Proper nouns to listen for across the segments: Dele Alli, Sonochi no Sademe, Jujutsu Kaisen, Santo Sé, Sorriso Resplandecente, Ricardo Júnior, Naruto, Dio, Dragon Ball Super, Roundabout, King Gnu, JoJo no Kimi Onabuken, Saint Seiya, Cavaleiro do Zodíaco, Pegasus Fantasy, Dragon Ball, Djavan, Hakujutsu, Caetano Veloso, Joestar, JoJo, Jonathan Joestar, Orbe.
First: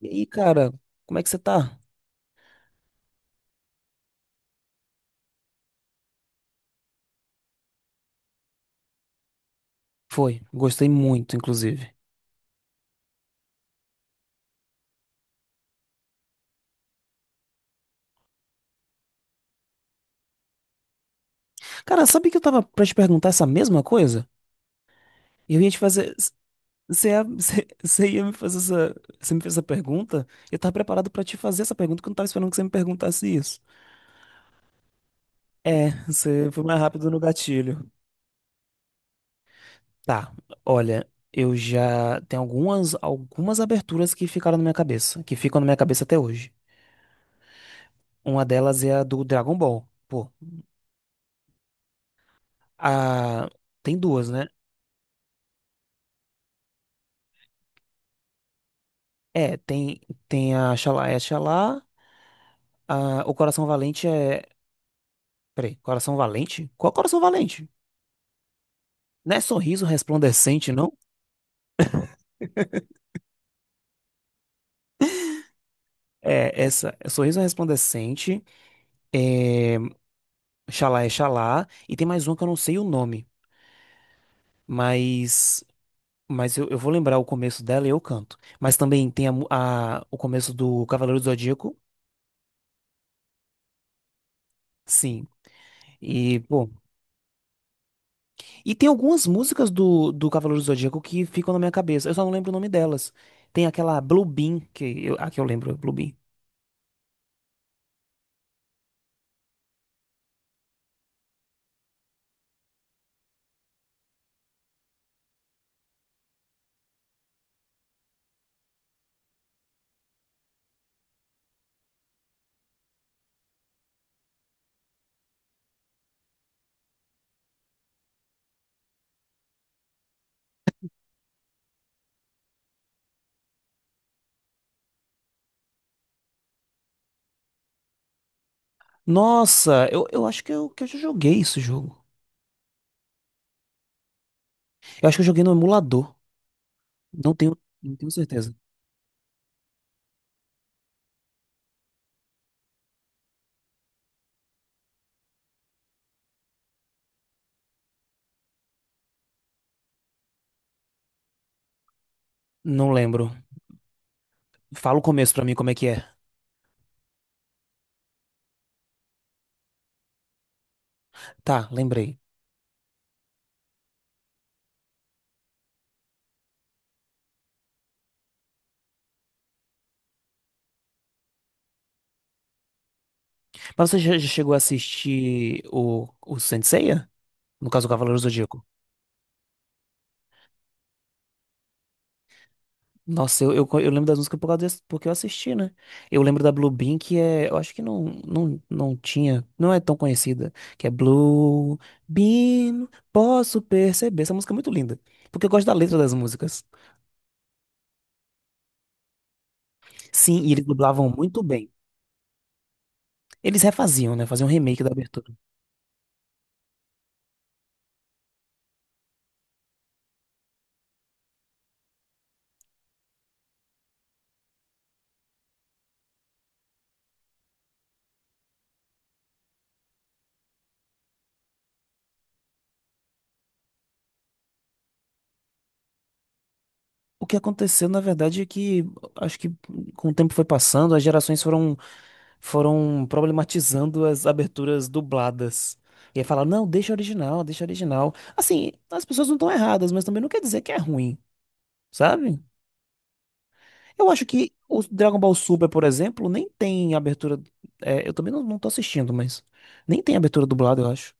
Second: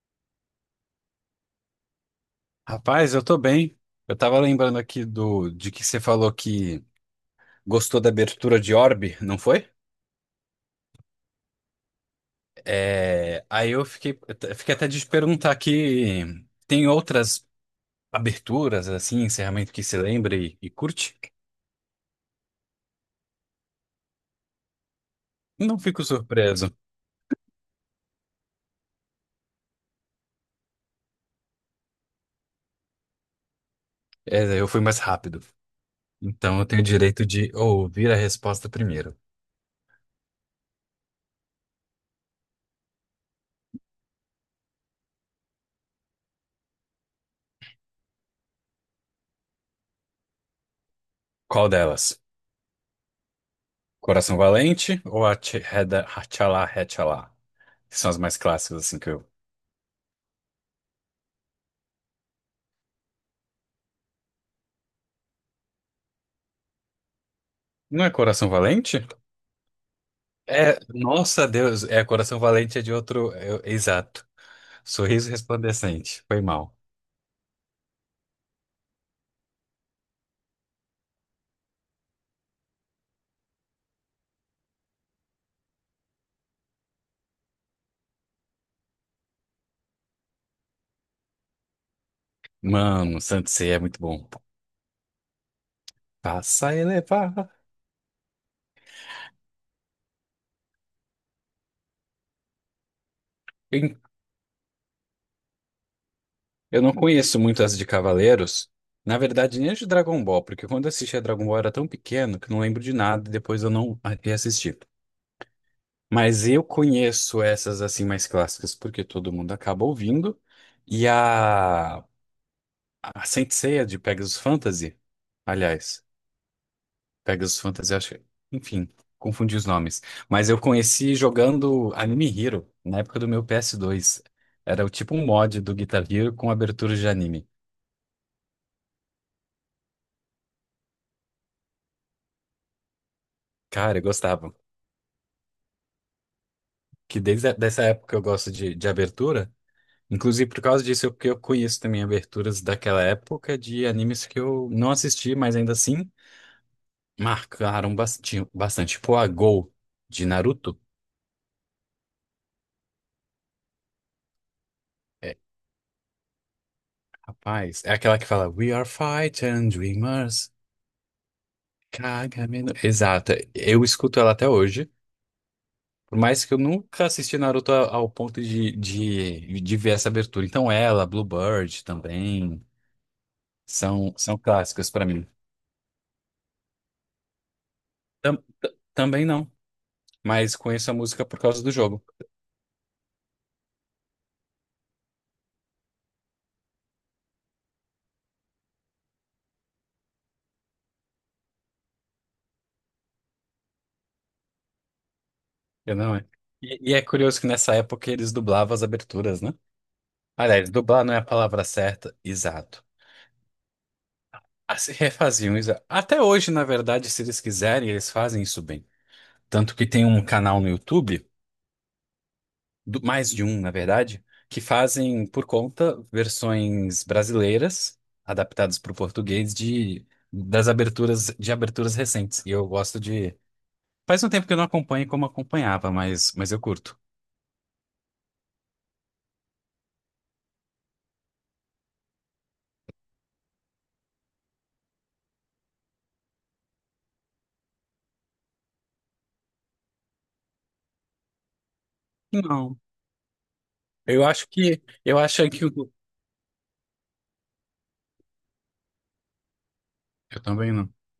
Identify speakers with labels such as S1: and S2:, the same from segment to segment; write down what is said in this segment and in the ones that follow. S1: E aí, cara, como é que você tá?
S2: Rapaz, eu tô bem. Eu tava lembrando aqui do de que você falou que gostou da abertura de Orbe, não foi?
S1: Foi, gostei muito, inclusive.
S2: É, aí eu fiquei, eu t- fiquei até de te perguntar aqui. Tem outras aberturas, assim, encerramento que você lembra e curte?
S1: Cara, sabe que eu tava pra te perguntar essa mesma coisa? E eu ia te
S2: Não fico
S1: fazer.
S2: surpreso.
S1: Você ia, você ia me fazer essa. Você me fez essa pergunta? Eu tava preparado pra te fazer essa pergunta, que eu não tava esperando que você me perguntasse isso.
S2: É, eu fui mais rápido.
S1: É, você
S2: Então
S1: foi
S2: eu
S1: mais
S2: tenho o
S1: rápido no
S2: direito de
S1: gatilho.
S2: ouvir a resposta primeiro.
S1: Tá, olha, eu já. Tem algumas aberturas que ficaram na minha cabeça, que ficam na minha cabeça até hoje. Uma delas é a do Dragon Ball. Pô,
S2: Qual delas?
S1: a. Tem duas,
S2: Coração
S1: né?
S2: Valente ou a Tchala Hatchala? Que são as mais clássicas, assim, que eu...
S1: É, tem, tem a Xalá é Xalá, a, o Coração Valente é. Peraí, Coração Valente? Qual Coração Valente?
S2: Não é Coração Valente?
S1: Não é Sorriso Resplandecente,
S2: É,
S1: não?
S2: nossa Deus, é Coração Valente é de outro, é, exato. Sorriso Resplandecente, foi
S1: É,
S2: mal.
S1: essa. É Sorriso Resplandecente, é, é Xalá, e tem mais uma que eu não sei o nome, mas. Mas eu vou lembrar o começo dela e eu canto. Mas também tem a, mu- a- o começo do Cavaleiro do Zodíaco,
S2: Mano, Santo Sé é muito bom.
S1: sim. E,
S2: Passa
S1: pô,
S2: a elevar.
S1: e tem algumas músicas do, do Cavaleiro do Zodíaco que ficam na minha cabeça. Eu só não lembro o nome delas. Tem
S2: Eu
S1: aquela Blue Beam, que eu, a que eu lembro, Blue Beam.
S2: eu não conheço muito as de Cavaleiros, na verdade nem as de Dragon Ball, porque quando eu assistia Dragon Ball eu era tão pequeno que não lembro de nada, e depois eu não reassisti. Mas eu conheço essas assim mais clássicas, porque todo mundo acaba ouvindo. E a Saint Seiya de Pegasus Fantasy, aliás. Pegasus Fantasy, acho que... Enfim, confundi os nomes. Mas eu conheci jogando Anime Hero, na época do meu PS2. Era o tipo um mod do Guitar Hero com abertura de anime.
S1: Nossa, eu acho que eu já joguei esse jogo.
S2: Cara, eu gostava.
S1: Eu acho que eu joguei no emulador.
S2: Que
S1: Não
S2: desde
S1: tenho,
S2: dessa
S1: não tenho
S2: época eu gosto
S1: certeza.
S2: de abertura. Inclusive, por causa disso, que eu conheço também aberturas daquela época de animes que eu não assisti, mas ainda assim marcaram bastante. Tipo a Go de Naruto.
S1: Não lembro. Fala o começo
S2: É,
S1: pra mim como é que é.
S2: rapaz, é aquela que fala We are fighting dreamers.
S1: Tá, lembrei.
S2: Caraca, menor. Exato. Eu escuto ela até hoje, por mais que eu nunca assisti Naruto ao ponto de ver essa abertura. Então ela, Bluebird também,
S1: Mas você
S2: são,
S1: já, já
S2: são
S1: chegou a
S2: clássicas pra mim.
S1: assistir o Saint Seiya? No caso, o Cavaleiro do
S2: Tam-
S1: Zodíaco.
S2: Também não, mas conheço a música por causa do jogo.
S1: Nossa, eu lembro das músicas por causa desse, porque eu assisti, né? Eu lembro da Blue Bean, que é. Eu acho que não, não, não tinha. Não é tão conhecida. Que é Blue Bean, posso perceber. Essa música é muito linda. Porque eu gosto da
S2: Eu
S1: letra das
S2: não é.
S1: músicas.
S2: E é curioso que nessa época eles dublavam as aberturas, né?
S1: Sim, e eles
S2: Aliás, dublar
S1: dublavam
S2: não é a
S1: muito
S2: palavra
S1: bem.
S2: certa, exato.
S1: Eles refaziam, né? Faziam um remake da
S2: Assim,
S1: abertura.
S2: refaziam, isso. Até hoje, na verdade, se eles quiserem, eles fazem isso bem. Tanto que tem um canal no YouTube, mais de um, na verdade, que fazem por conta versões brasileiras adaptadas para o português de das aberturas de aberturas recentes. E eu gosto de. Faz um tempo que eu não acompanho como acompanhava, mas eu curto.
S1: O que aconteceu, na verdade, é que acho que com o tempo foi passando, as gerações foram foram problematizando as aberturas dubladas. E aí fala, não, deixa original, deixa original. Assim, as pessoas não estão erradas, mas também não quer dizer que é ruim, sabe?
S2: Não,
S1: Eu
S2: eu
S1: acho
S2: acho
S1: que o
S2: que
S1: Dragon
S2: eu
S1: Ball
S2: acho que
S1: Super, por exemplo, nem tem abertura. É, eu também não, não tô assistindo, mas nem tem
S2: eu
S1: abertura
S2: também
S1: dublada,
S2: não.
S1: eu acho.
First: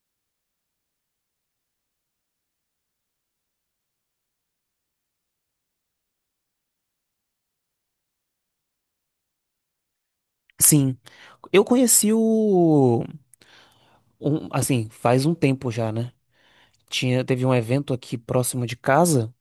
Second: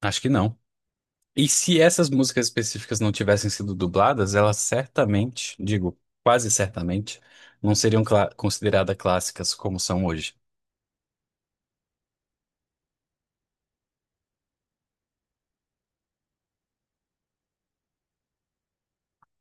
S2: Acho que não. E se essas músicas específicas não tivessem sido dubladas, elas certamente, digo, quase certamente, não seriam consideradas clássicas como são hoje.
S1: Sim. Eu conheci o. Um- assim, faz um tempo já, né? Tinha, teve um evento aqui próximo de casa.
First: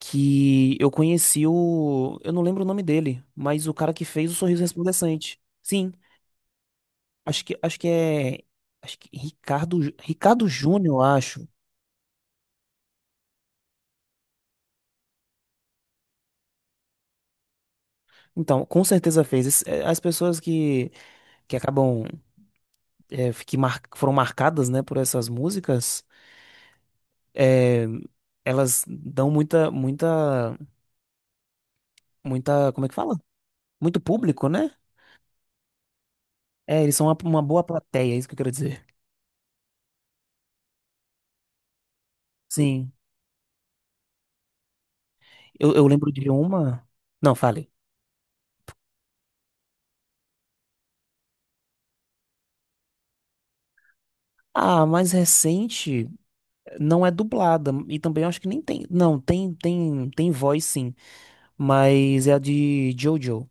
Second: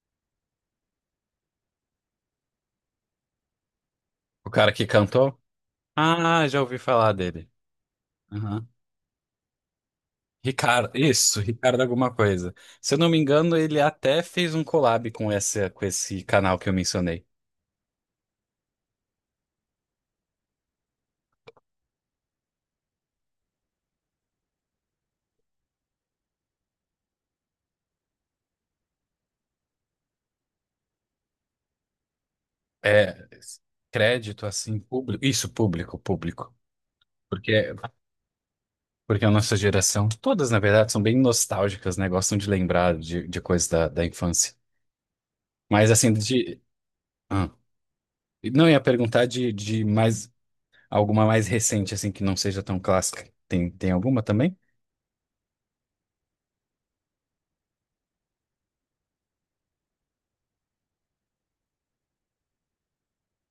S1: Que eu conheci o, eu não lembro o nome dele, mas o cara que fez o
S2: O
S1: Sorriso
S2: cara que
S1: Resplandecente.
S2: cantou.
S1: Sim,
S2: Ah, já ouvi falar
S1: acho
S2: dele.
S1: que acho que é
S2: Aham.
S1: acho que Ricardo Jú- Ricardo Júnior,
S2: Ricardo,
S1: eu
S2: isso,
S1: acho.
S2: Ricardo alguma coisa. Se eu não me engano, ele até fez um collab com com esse canal que eu mencionei.
S1: Então, com certeza fez. Esse- é, as pessoas que acabam é, que mar- foram marcadas, né, por essas músicas, é, elas dão muita muita muita, como é que fala?
S2: É,
S1: Muito
S2: crédito
S1: público, né?
S2: assim, público. Isso, público, público.
S1: É, eles são uma boa
S2: Porque,
S1: plateia, é isso que eu quero dizer.
S2: porque a nossa geração, todas na verdade, são bem nostálgicas, né? Gostam de
S1: Sim.
S2: lembrar de coisas da infância.
S1: Eu
S2: Mas
S1: lembro
S2: assim,
S1: de
S2: de.
S1: uma. Não,
S2: Ah,
S1: fale.
S2: não ia perguntar de mais alguma mais recente, assim, que não seja tão clássica. Tem alguma também?
S1: Ah, a mais recente não é dublada e também acho que nem tem. Não, tem voz sim, mas é a de JoJo.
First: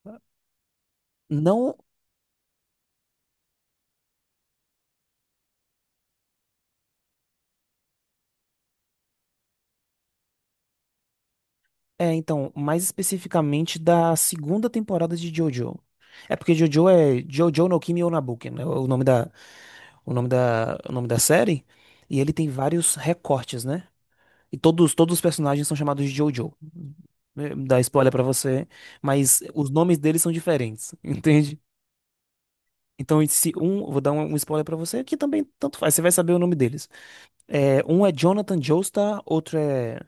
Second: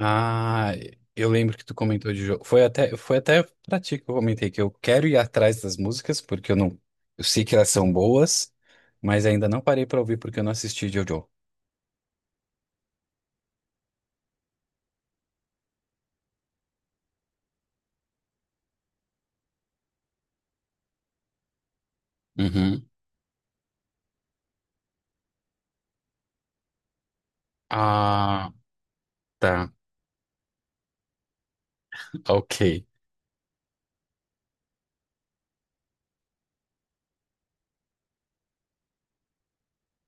S2: Ah, eu lembro que
S1: Não
S2: tu comentou de jogo. Foi até pra ti que eu comentei que eu quero ir atrás das músicas, porque eu não. Eu sei que elas são boas, mas ainda não parei pra ouvir porque eu não assisti JoJo.
S1: é, então, mais especificamente da segunda temporada de JoJo. É porque JoJo é JoJo no Kimi Onabuken, né? O nome da o nome da o nome da série, e ele tem
S2: Uhum.
S1: vários recortes, né? E todos os personagens são chamados de JoJo. Eh, dá spoiler pra
S2: Ah,
S1: você, mas os
S2: tá.
S1: nomes deles são diferentes, entende?
S2: Ok.
S1: Então, se um, vou dar um, um spoiler pra você, que também tanto faz, você vai saber o nome deles. É, um é Jonathan Joestar, outro é.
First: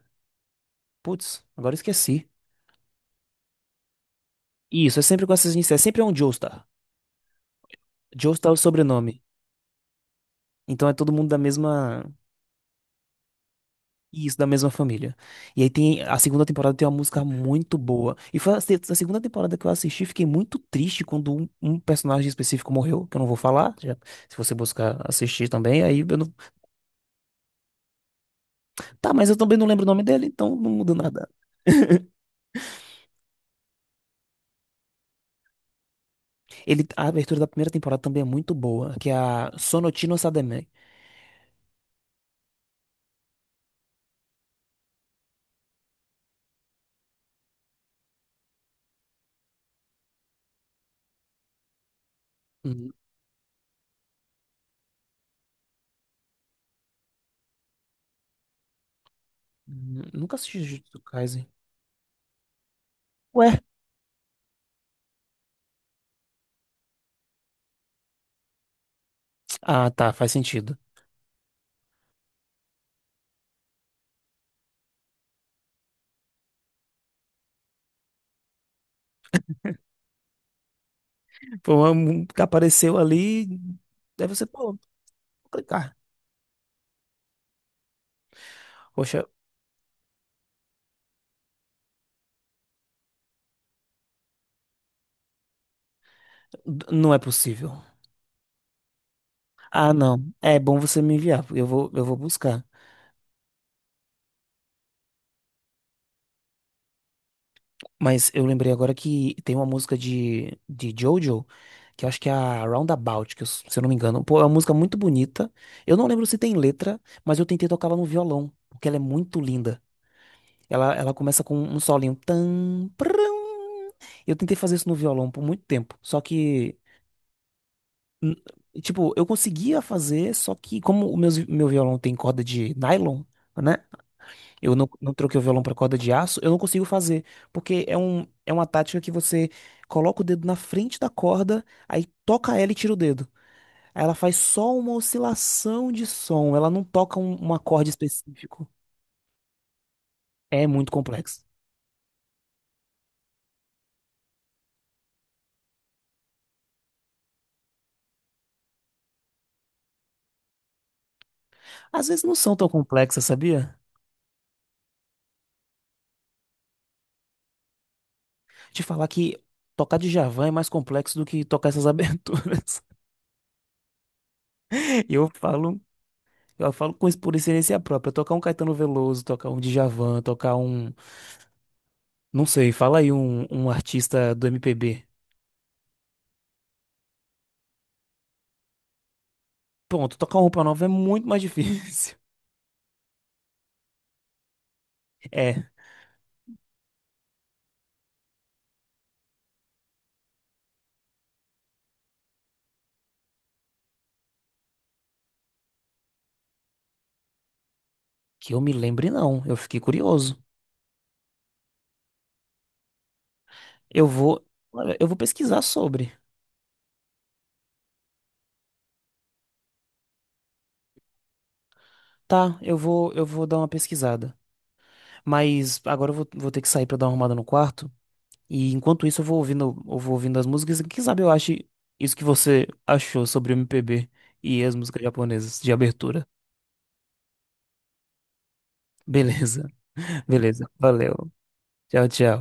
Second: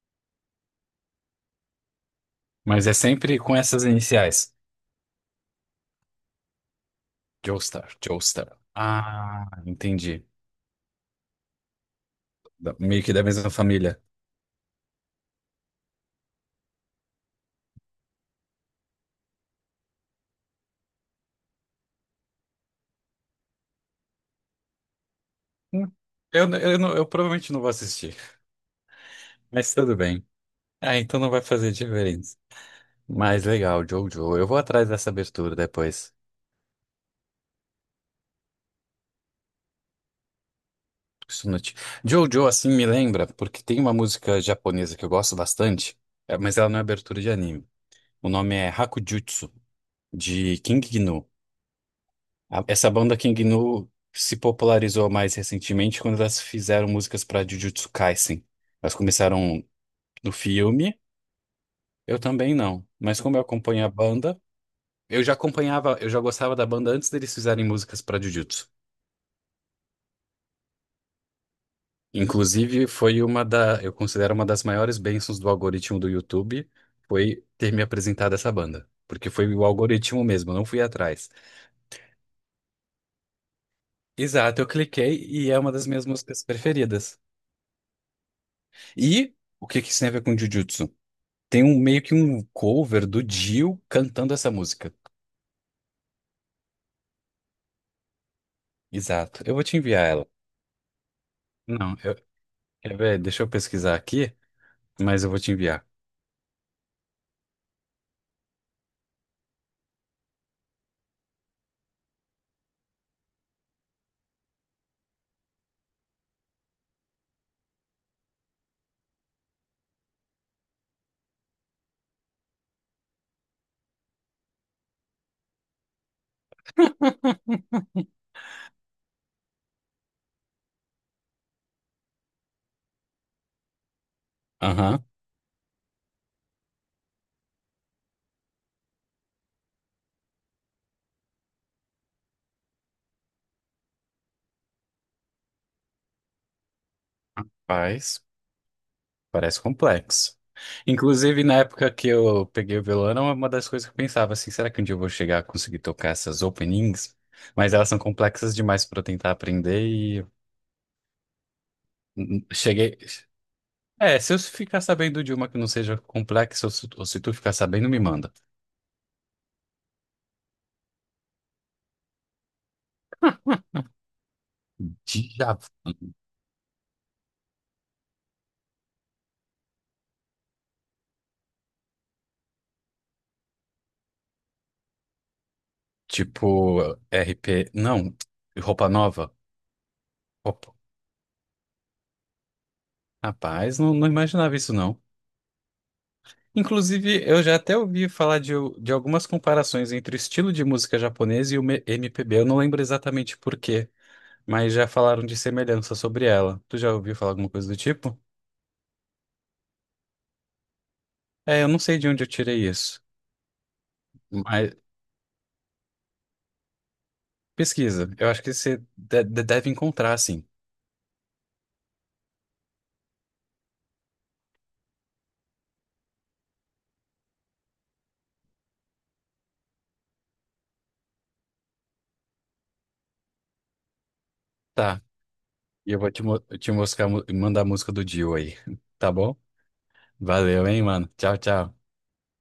S1: Putz, agora eu esqueci.
S2: Mas é sempre com essas iniciais.
S1: Isso, é sempre com essas iniciais, sempre é um Joestar.
S2: Joestar,
S1: Joestar é o
S2: Joestar.
S1: sobrenome.
S2: Ah, entendi.
S1: Então é todo mundo da mesma.
S2: Meio que da mesma família.
S1: Isso, da mesma família. E aí tem. A segunda temporada tem uma música muito boa. E foi a, se- a segunda temporada que eu assisti, fiquei muito triste quando um personagem específico morreu, que eu não vou falar. Já- se você buscar assistir também,
S2: Hum.
S1: aí eu não.
S2: Eu provavelmente não vou assistir,
S1: Tá, mas eu também não
S2: mas
S1: lembro o
S2: tudo
S1: nome dele,
S2: bem.
S1: então não muda
S2: Ah, então
S1: nada.
S2: não vai fazer diferença. Mas legal, Jojo. Eu vou atrás dessa abertura depois.
S1: Ele, a abertura da primeira temporada também é muito boa, que é a Sonochi no Sademe.
S2: Isso não te- Jojo, assim, me lembra, porque tem uma música japonesa que eu gosto bastante, é, mas ela não é abertura de anime. O nome é Hakujutsu, de King Gnu. Essa
S1: Hum,
S2: banda King Gnu se popularizou mais recentemente quando elas fizeram músicas para Jujutsu Kaisen. Elas começaram no
S1: Nunca assisti
S2: filme,
S1: Jujutsu Kaisen.
S2: eu também não. Mas como eu
S1: Ué?
S2: acompanho a banda, eu já acompanhava, eu já gostava da banda antes deles fizerem músicas para Jujutsu.
S1: Ah, tá, faz sentido.
S2: Inclusive, eu considero uma das maiores bênçãos do algoritmo do YouTube, foi ter me apresentado essa banda. Porque foi o algoritmo mesmo, eu não fui atrás.
S1: Foi uma mu- que apareceu ali, deve ser,
S2: Exato, eu
S1: pô, vou
S2: cliquei e é uma das
S1: clicar.
S2: minhas músicas preferidas.
S1: Poxa,
S2: E o que que isso tem a ver com Jujutsu? Tem meio que um cover do Dio cantando essa música.
S1: d- não é possível.
S2: Exato, eu vou te
S1: Ah,
S2: enviar
S1: não.
S2: ela.
S1: É bom você me enviar, porque
S2: Não,
S1: eu vou buscar.
S2: quer ver? Deixa eu pesquisar aqui. Mas eu vou te enviar.
S1: Mas eu lembrei agora que tem uma música de Jojo, que eu acho que é a Roundabout, que eu s- se eu não me engano. Pô, é uma música muito bonita. Eu não lembro se tem letra, mas eu tentei tocar ela no violão, porque ela é muito linda. Ela começa com um solinho. Tan, prum. Eu tentei fazer isso no violão por muito tempo, só que, n- tipo, eu conseguia fazer, só que como o meu, meu violão tem corda de nylon, né? Eu não,
S2: Aham,
S1: não troquei o violão pra corda de aço, eu não consigo fazer, porque é um, é uma tática que você coloca o dedo na frente da corda, aí toca ela e tira o dedo. Aí ela faz só uma oscilação de som, ela não toca um, um acorde
S2: faz.
S1: específico.
S2: Parece complexo.
S1: É muito
S2: Inclusive,
S1: complexo.
S2: na época que eu peguei o violão, era uma das coisas que eu pensava assim, será que um dia eu vou chegar a conseguir tocar essas openings? Mas elas são complexas demais para eu tentar aprender e
S1: Às vezes não são tão
S2: cheguei.
S1: complexas, sabia?
S2: É, se eu ficar sabendo de uma que não seja complexa, ou se tu ficar sabendo, me manda.
S1: Te falar que tocar Djavan é mais complexo do que tocar essas aberturas. E Eu falo com isso por experiência própria. Tocar um Caetano Veloso, tocar um Djavan, tocar um, não sei, fala aí um artista do MPB.
S2: Tipo, RP. Não, roupa nova.
S1: Pronto, tocar uma roupa
S2: Opa,
S1: nova é muito mais difícil.
S2: rapaz, não, não imaginava isso, não.
S1: É,
S2: Inclusive, eu já até ouvi falar de algumas comparações entre o estilo de música japonesa e o MPB. Eu não lembro exatamente por quê, mas já falaram de semelhança sobre ela. Tu já ouviu falar alguma coisa do tipo?
S1: que eu me lembre não, eu fiquei curioso.
S2: É, eu não sei de onde eu tirei isso,
S1: Eu vou,
S2: mas
S1: olha, eu vou pesquisar sobre.
S2: pesquisa. Eu acho que você deve encontrar, sim.
S1: Tá, eu vou dar uma pesquisada. Mas agora eu vou, vou ter que sair pra dar uma arrumada no quarto. E enquanto isso eu vou ouvindo as músicas. Quem sabe eu ache isso que você achou sobre o MPB e as músicas
S2: Tá,
S1: japonesas de
S2: e eu vou te,
S1: abertura.
S2: te mostrar, mandar a música do Dio aí, tá bom?
S1: Beleza, beleza.
S2: Valeu, hein, mano.
S1: Valeu.
S2: Tchau, tchau.
S1: Tchau, tchau.